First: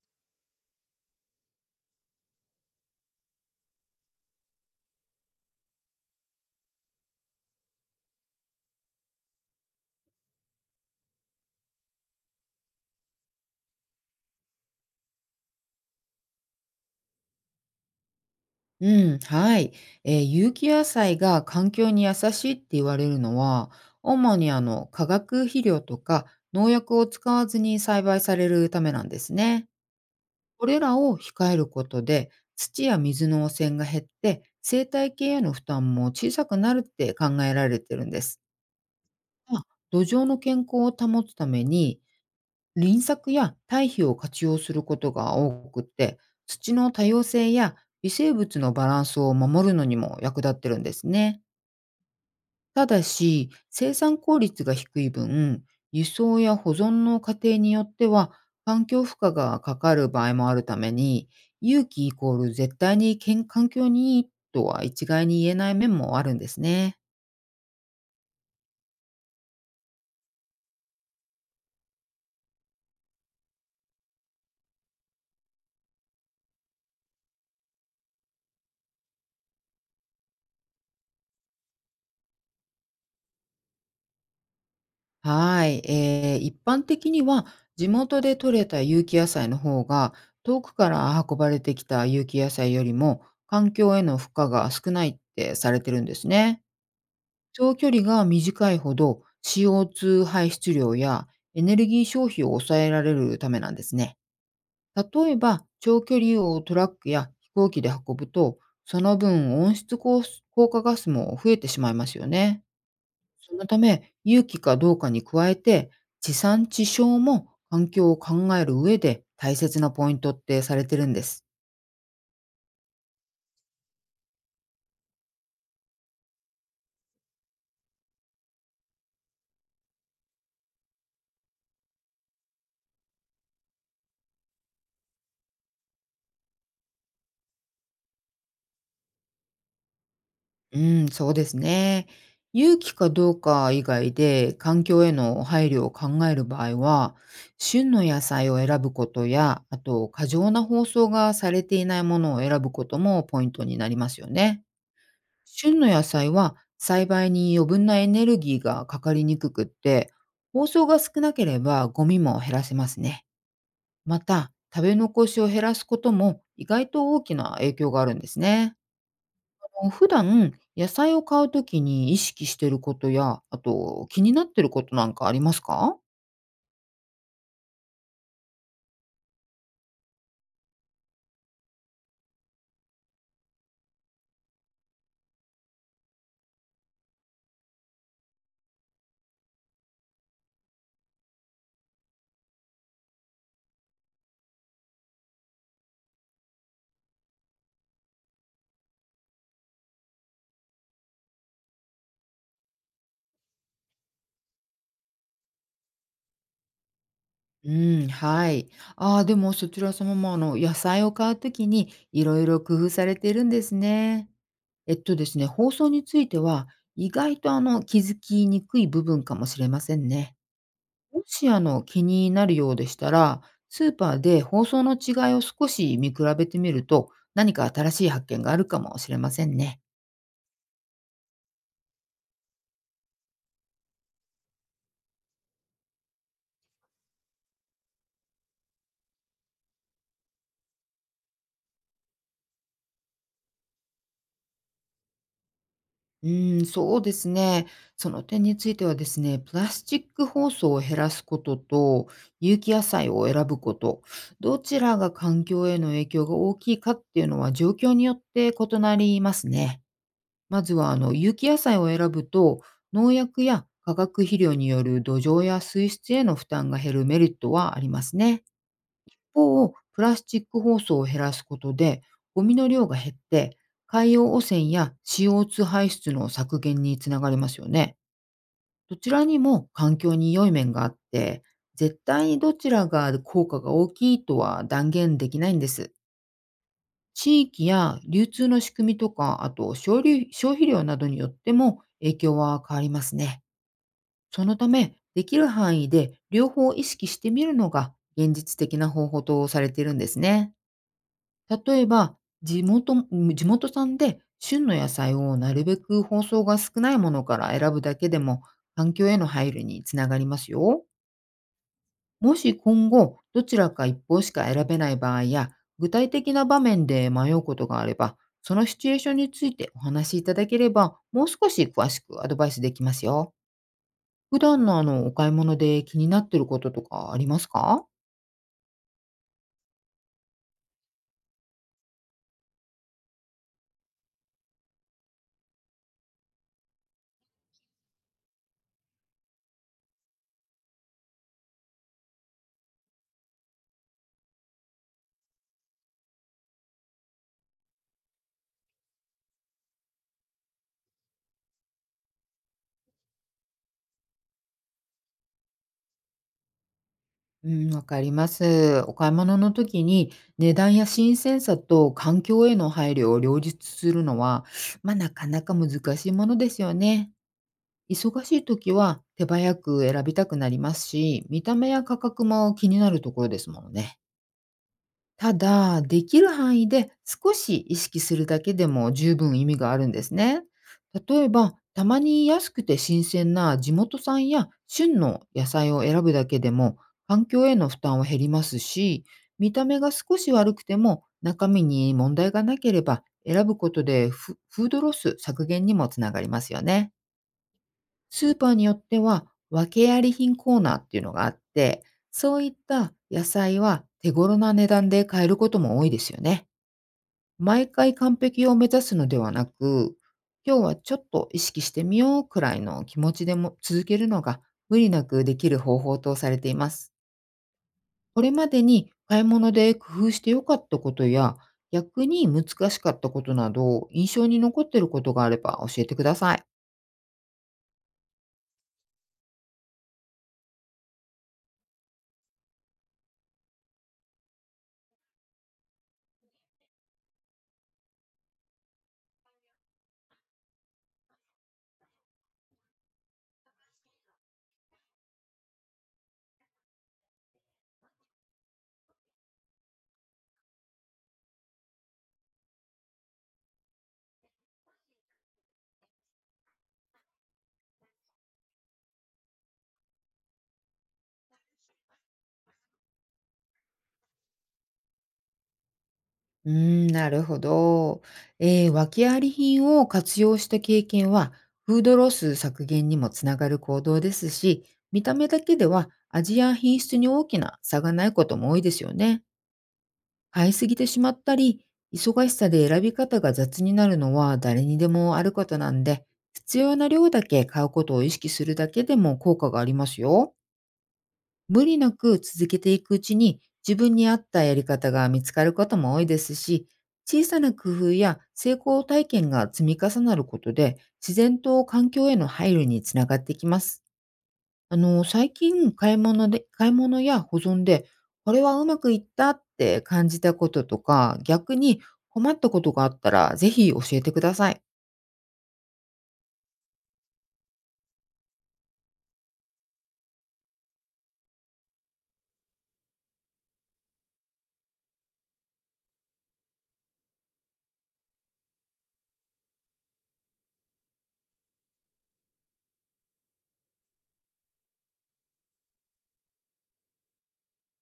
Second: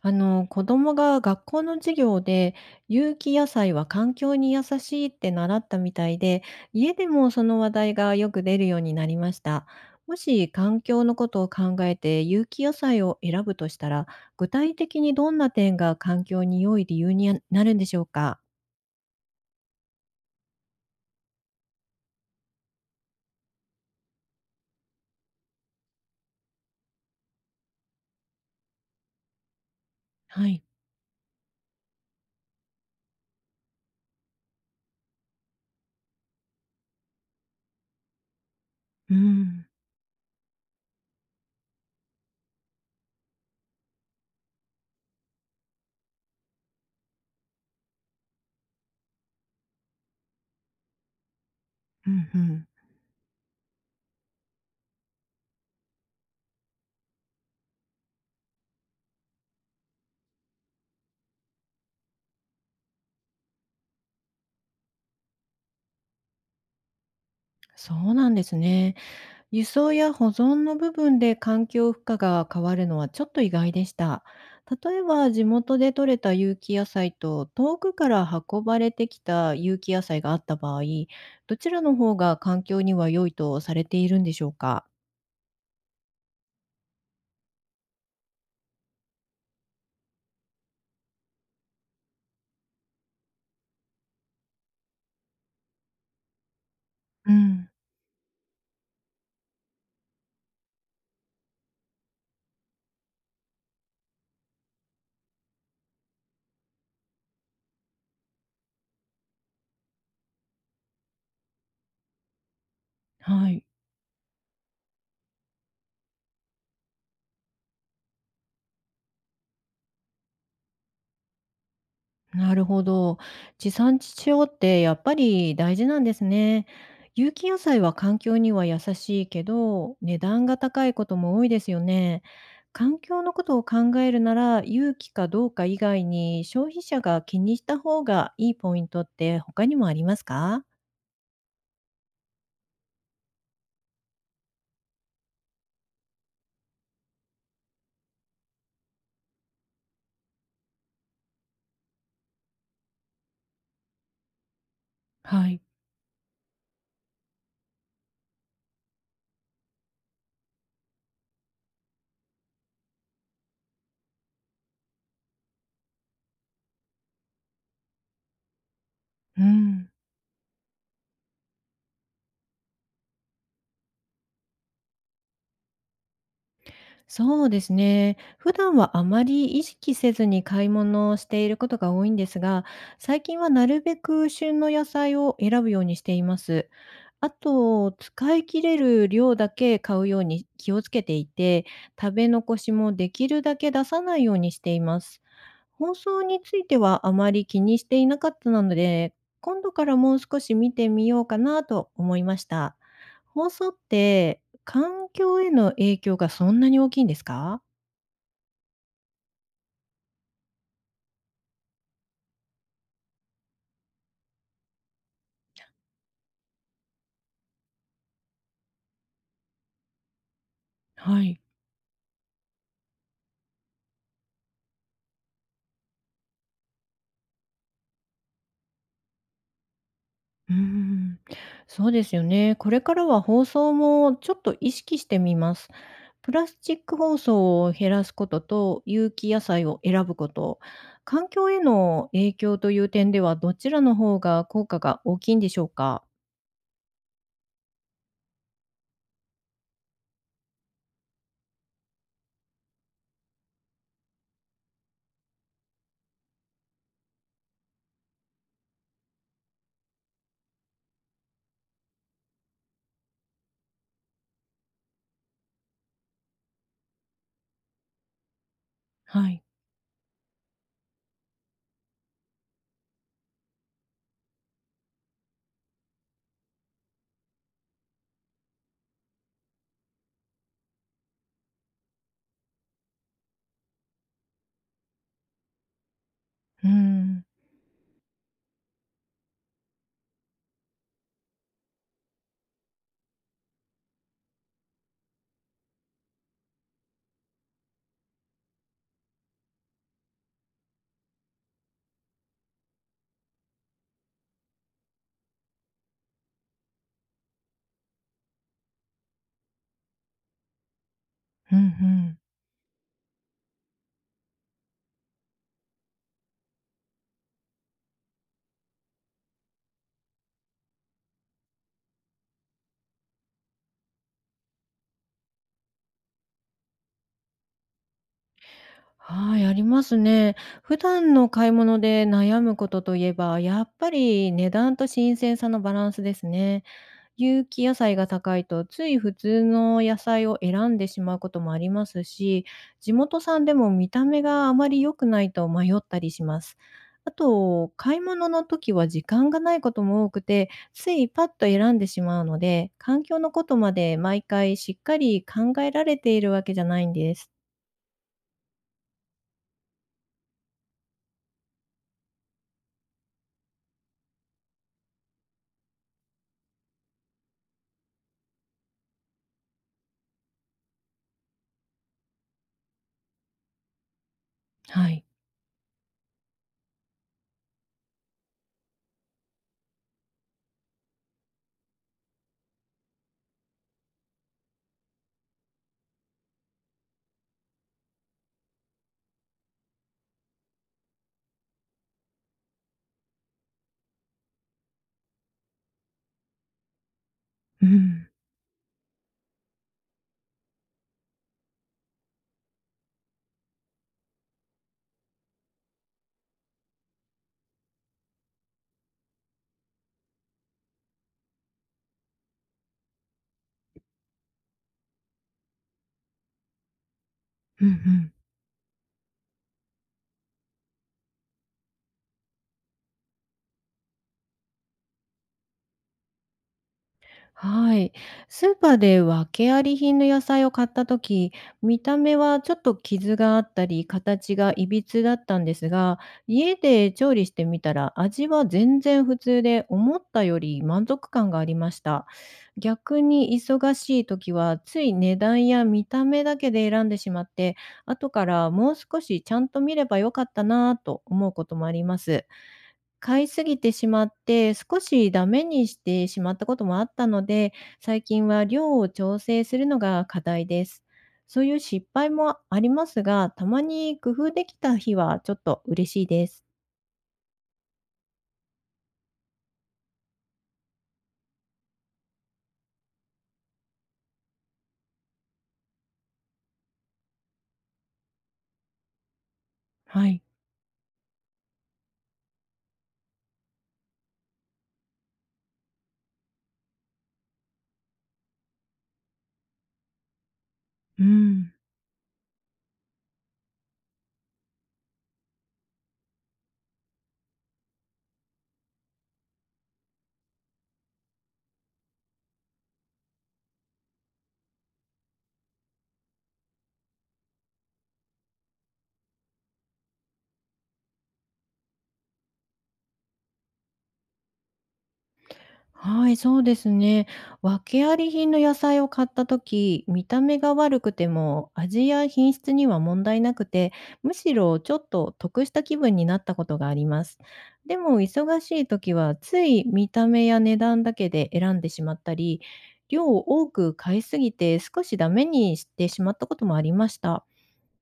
あの子供が学校の授業で有機野菜は環境に優しいって習ったみたいで、家でもその話題がよく出るようになりました。もし環境のことを考えて有機野菜を選ぶとしたら、具体的にどんな点が環境に良い理由になるんでしょうか？うん、はい。有機野菜が環境に優しいって言われるのは、主に化学肥料とか農薬を使わずに栽培されるためなんですね。はい。これらを控えることで、土や水の汚染が減って、生態系への負担も小さくなるって考えられてるんです。うまあん、土壌の健康を保つために、輪作や堆肥を活用することが多くって、土の多様性や微生物のバランスを守るのにも役立ってるんですね。うんうん。ただし、生産効率が低い分、輸送や保存の過程によっては環境負荷がかかる場合もあるために、有機イコール絶対に環境にいいとは一概に言えない面もあるんですね。そうなんですね。輸送や保存の部分で環境負荷が変わるのはちょっと意外でした。例えば地元で採れた有機野菜と遠くから運ばれてきた有機野菜があった場合、どちらの方が環境には良いとされているんでしょうか？はい、一般的には地元で採れた有機野菜の方が遠くから運ばれてきた有機野菜よりも環境への負荷が少ないってされてるんですね。うん。長距離が短いほど CO2 排出量やエネルギー消費を抑えられるためなんですね。例えば長距離をトラックや飛行機で運ぶと、その分温室効果ガスも増えてしまいますよね。はそい。のため、有機かどうかに加えて、地産地消も環境を考える上で大切なポイントってされてるんです。なるほど。地産地消ってやっぱり大事なんですね。有機野菜は環境には優しいけど、値段が高いことも多いですよね。環境のことを考えるなら、有機かどうか以外に消費者が気にした方がいいポイントって他にもありますか？うん、そうですね。有機かどうか以外で環境への配慮を考える場合は、旬の野菜を選ぶことや、あと過剰な包装がされていないものを選ぶこともポイントになりますよね。はい。旬の野菜は栽培に余分なエネルギーがかかりにくくって、包装が少なければゴミも減らせますね。また、食べ残しを減らすことも意外と大きな影響があるんですね。うん、普段野菜を買うときに意識していることや、あと気になってることなんかありますか？そうですね。普段はあまり意識せずに買い物をしていることが多いんですが、最近はなるべく旬の野菜を選ぶようにしています。あと、使い切れる量だけ買うように気をつけていて、食べ残しもできるだけ出さないようにしています。放送についてはあまり気にしていなかったので、今度からもう少し見てみようかなと思いました。放送って環境への影響がそんなに大きいんですか？うん、はい。ああ、でもそちら様も野菜を買うときにいろいろ工夫されているんですね。ですね、放送については、意外と気づきにくい部分かもしれませんね。はもい。し気になるようでしたら、スーパーで放送の違いを少し見比べてみると、何か新しい発見があるかもしれませんね。うーん、そうですよね。これからは包装もちょっと意識してみます。プラスチック包装を減らすことと有機野菜を選ぶこと、環境への影響という点ではどちらの方が効果が大きいんでしょうか？うーん、そうですね。その点についてはですね、プラスチック包装を減らすことと、有機野菜を選ぶこと、どちらが環境への影響が大きいかっていうのは状況によって異なりますね。まずは有機野菜を選ぶと、農薬や化学肥料による土壌や水質への負担が減るメリットはありますね。一はい。方、プラスチック包装を減らすことでゴミの量が減って、海洋汚染や CO2 排出の削減につながりますよね。どちらにも環境に良い面があって、絶対にどちらが効果が大きいとは断言できないんです。うーん、地域や流通の仕組みとか、あと消費量などによっても影響は変わりますね。そのため、できる範囲で両方意識してみるのが現実的な方法とされているんですね。例えば、地元地元産で旬の野菜をなるべく包装が少ないものから選ぶだけでも、環境への配慮につながりますよ。うんうん。もし今後、どちらか一方しか選べない場合や、具体的な場面で迷うことがあれば、そのシチュエーションについてお話しいただければ、もう少し詳しくアドバイスできますよ。普段のお買い物で気になってることとかありますか？はい、ありますね。普段の買い物で悩むことといえば、やっぱり値段と新鮮さのバランスですね。有機野菜が高いと、つい普通の野菜を選んでしまうこともありますし、地元産でも見た目があまり良くないと迷ったりします。あと、買い物の時は時間がないことも多くて、ついパッと選んでしまうので、環境のことまで毎回しっかり考えられているわけじゃないんです。うん、わかります。お買い物の時に値段や新鮮さと環境への配慮を両立するのは、まあ、なかなか難しいものですよね。忙しい時は手早く選びたくなりますし、見た目や価格も気になるところですものね。はい。ただ、できる範囲で少し意識するだけでも十分意味があるんですね。例えば、たまに安くて新鮮な地元産や旬の野菜を選ぶだけでも環境への負担は減りますし、見た目が少し悪くても中身に問題がなければ選ぶことで、フードロス削減にもつながりますよね。うん。スーパーによっては、訳あり品コーナーっていうのがあって、そういった野菜は手頃な値段で買えることも多いですよね。毎回完璧を目指すのではなく、今日はちょっと意識してみようくらいの気持ちでも続けるのが、無理なくできる方法とされています。うんうん。これまでに買い物で工夫してよかったことや、逆に難しかったことなど、印象に残っていることがあれば教えてください。はい。スーパーで訳あり品の野菜を買った時、見た目はちょっと傷があったり、形がいびつだったんですが、家で調理してみたら味は全然普通で、思ったより満足感がありました。逆に忙しい時は、つい値段や見た目だけで選んでしまって、後からもう少しちゃんと見ればよかったなぁと思うこともあります。買いすぎてしまって、少しダメにしてしまったこともあったので、最近は量を調整するのが課題です。そういう失敗もありますが、たまに工夫できた日はちょっと嬉しいです。うーん、なるほど。訳あり品を活用した経験は、フードロス削減にもつながる行動ですし、見た目だけでは味や品質に大きな差がないことも多いですよね。はい。買いすぎてしまったり、忙しさで選び方が雑になるのは誰にでもあることなんで、必要な量だけ買うことを意識するだけでも効果がありますよ。うん。無理なく続けていくうちに、自分に合ったやり方が見つかることも多いですし、小さな工夫や成功体験が積み重なることで、自然と環境への配慮につながってきます。最近、買い物や保存で、これはうまくいったって感じたこととか、逆に困ったことがあったら、ぜひ教えてください。はい、そうですね。訳あり品の野菜を買った時、見た目が悪くても味や品質には問題なくて、むしろちょっと得した気分になったことがあります。でも忙しい時はつい見た目や値段だけで選んでしまったり、量を多く買いすぎて少しダメにしてしまったこともありました。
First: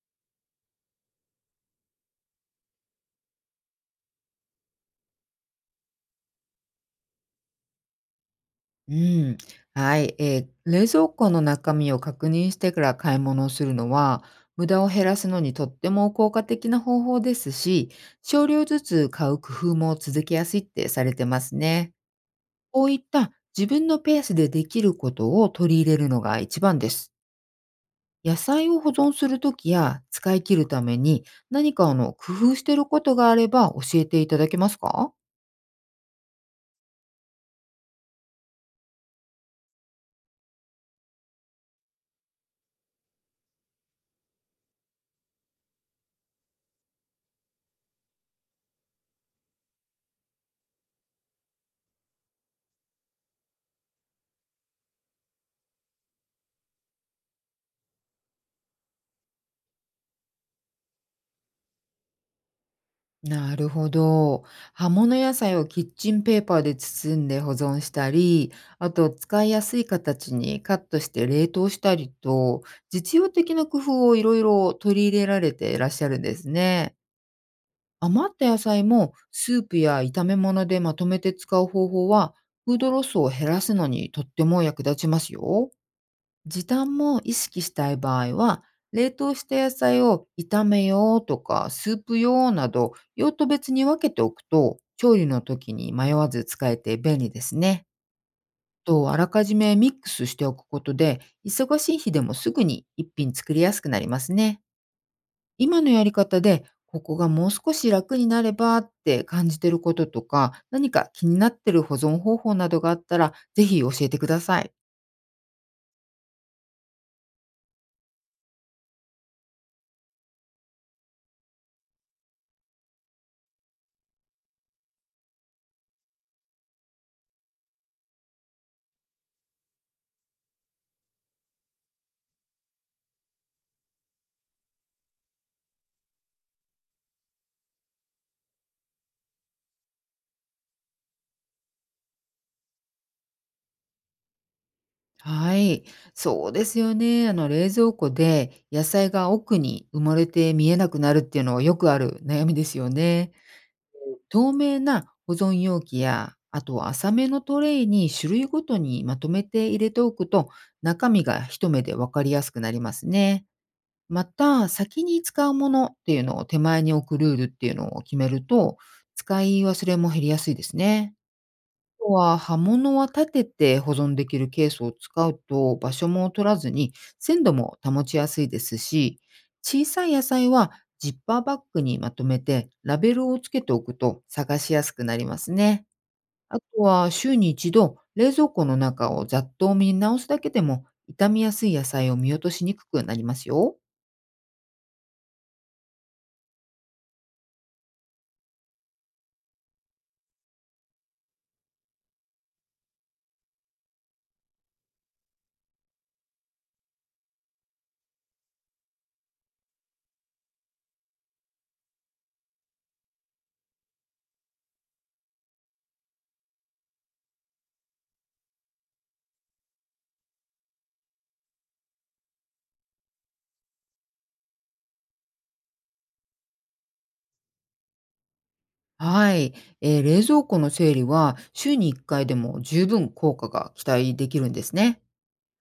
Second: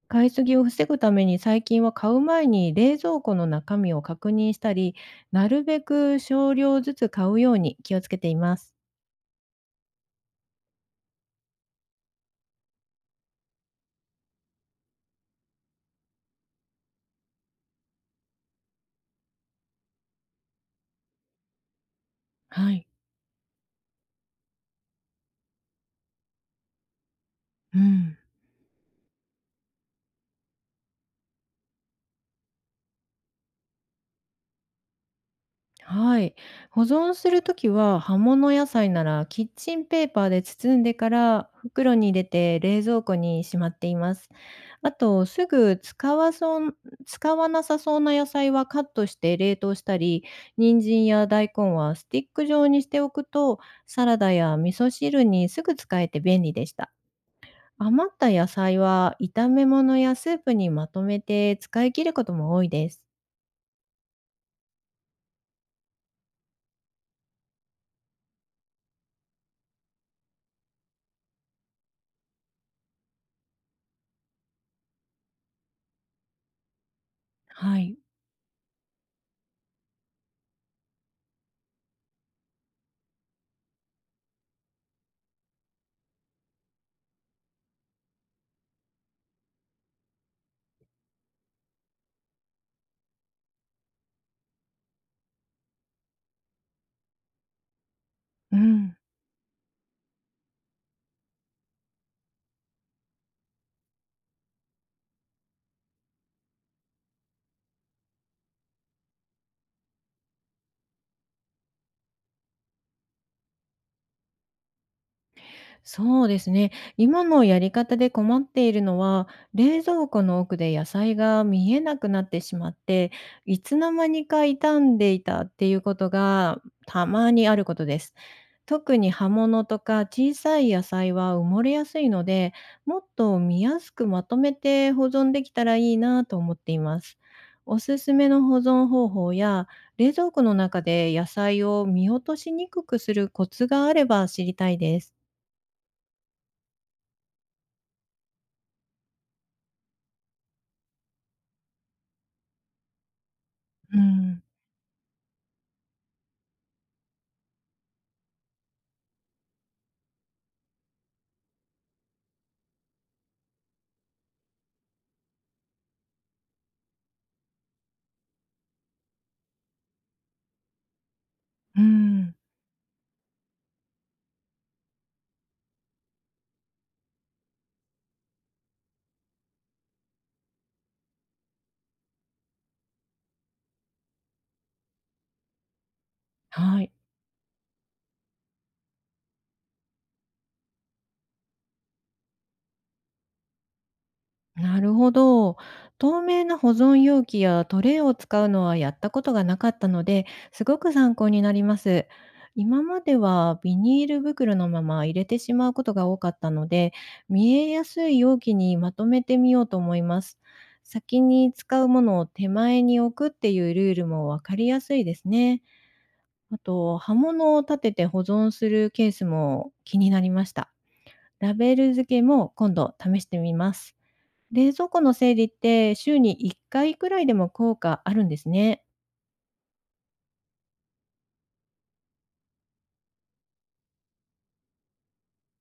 買いすぎを防ぐために最近は買う前に冷蔵庫の中身を確認したり、なるべく少量ずつ買うように気をつけています。うん、はい、冷蔵庫の中身を確認してから買い物をするのは、無駄を減らすのにとっても効果的な方法ですし、少量ずつ買う工夫も続けやすいってされてますね。はこい。ういった自分のペースでできることを取り入れるのが一番です。うん。野菜を保存するときや使い切るために、何か工夫していることがあれば教えていただけますか？はい。保存するときは葉物野菜ならキッチンペーパーで包んでから袋に入れて冷蔵庫にしまっています。あとすぐ使わそう使わなさそうな野菜はカットして冷凍したり、人参や大根はスティック状にしておくと、サラダや味噌汁にすぐ使えて便利でした。余った野菜は炒め物やスープにまとめて使い切ることも多いです。なるほど。葉物野菜をキッチンペーパーで包んで保存したり、あと使いやすい形にカットして冷凍したりと、実用的な工夫をいろいろ取り入れられていらっしゃるんですね。はい。余った野菜もスープや炒め物でまとめて使う方法は、フードロスを減らすのにとっても役立ちますよ。時短も意識したい場合は、冷凍した野菜を炒めようとかスープ用など用途別に分けておくと、調理の時に迷わず使えて便利ですね。うん。と、あらかじめミックスしておくことで、忙しい日でもすぐに一品作りやすくなりますね。今のやり方で、ここがもう少し楽になればって感じてることとか、何か気になってる保存方法などがあったら、ぜひ教えてください。そうですね。今のやり方で困っているのは、冷蔵庫の奥で野菜が見えなくなってしまって、いつの間にか傷んでいたっていうことがたまにあることです。特に葉物とか小さい野菜は埋もれやすいので、もっと見やすくまとめて保存できたらいいなと思っています。おすすめの保存方法や冷蔵庫の中で野菜を見落としにくくするコツがあれば知りたいです。はい、そうですよね。冷蔵庫で野菜が奥に埋もれて見えなくなるっていうのはよくある悩みですよね。うん。透明な保存容器や、あとは浅めのトレイに種類ごとにまとめて入れておくと、中身が一目で分かりやすくなりますね。また、先に使うものっていうのを手前に置くルールっていうのを決めると、使い忘れも減りやすいですね。うとん、は葉物は立てて保存できるケースを使うと、場所も取らずに鮮度も保ちやすいですし、小さい野菜はジッパーバッグにまとめてラベルをつけておくと探しやすくなりますね。あはとい。は週に一度冷蔵庫の中をざっと見直すだけでも、傷みやすい野菜を見落としにくくなりますよ。なるほど。透明な保存容器やトレイを使うのはやったことがなかったので、すごく参考になります。今まではビニール袋のまま入れてしまうことが多かったので、見えやすい容器にまとめてみようと思います。先に使うものを手前に置くっていうルールもわかりやすいですね。あと、刃物を立てて保存するケースも気になりました。ラベル付けも今度試してみます。冷蔵庫の整理って週に1回くらいでも効果あるんですね。はい、冷蔵庫の整理は週に1回でも十分効果が期待できるんですね。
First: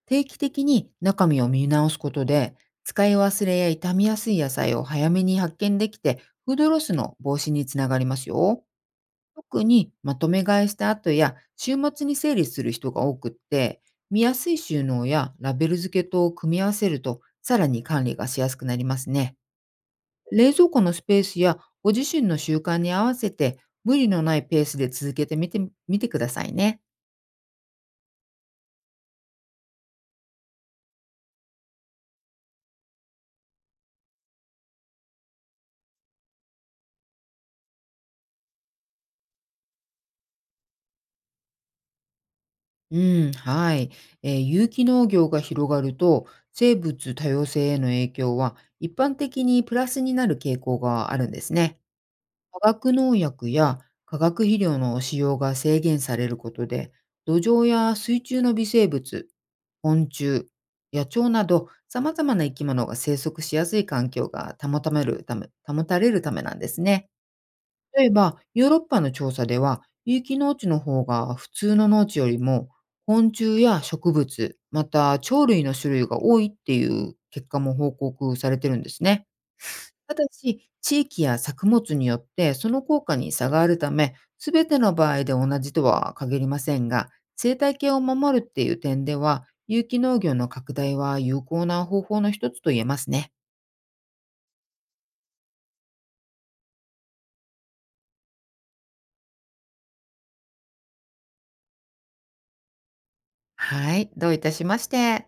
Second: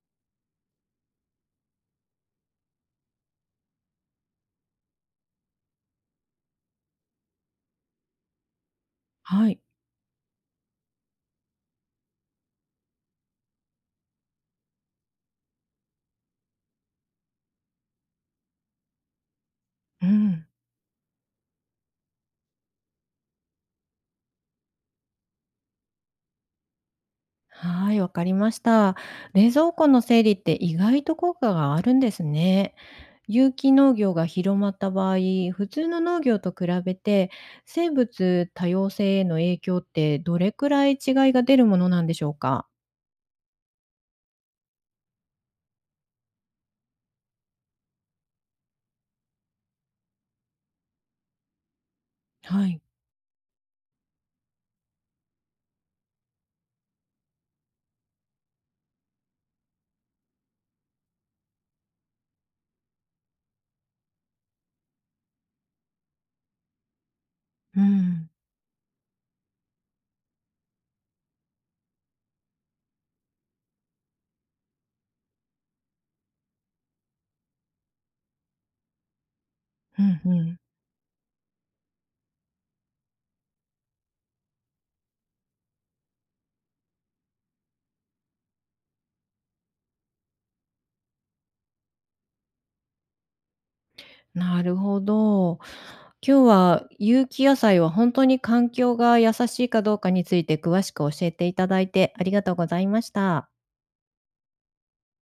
定期的に中身を見直すことで、使い忘れや傷みやすい野菜を早めに発見できて、フードロスの防止につながりますよ。はい。特にまとめ買いした後や週末に整理する人が多くって、見やすい収納やラベル付けとを組み合わせると、さらに管理がしやすくなりますね。うん。冷蔵庫のスペースやご自身の習慣に合わせて、無理のないペースで続けてみてくださいね。はい、わかりました。冷蔵庫の整理って意外と効果があるんですね。有機農業が広まった場合、普通の農業と比べて生物多様性への影響ってどれくらい違いが出るものなんでしょうか？うん、はい。有機農業が広がると、生物多様性への影響は一般的にプラスになる傾向があるんですね。化はい。学農薬や化学肥料の使用が制限されることで、土壌や水中の微生物、昆虫、野鳥など様々な生き物が生息しやすい環境が保たれるためなんですね。う例えん、ば、ヨーロッパの調査では、有機農地の方が普通の農地よりも、昆虫や植物、また鳥類の種類が多いっていう結果も報告されてるんですね。うたん、だうん。し、地域や作物によってその効果に差があるため、すべての場合で同じとは限りませんが、生態系を守るっていう点では、有機農業の拡大は有効な方法の一つと言えますね。なるほど。今日は有機野菜は本当に環境が優しいかどうかについて詳しく教えていただいてありがとうございました。はい、どういたしまして。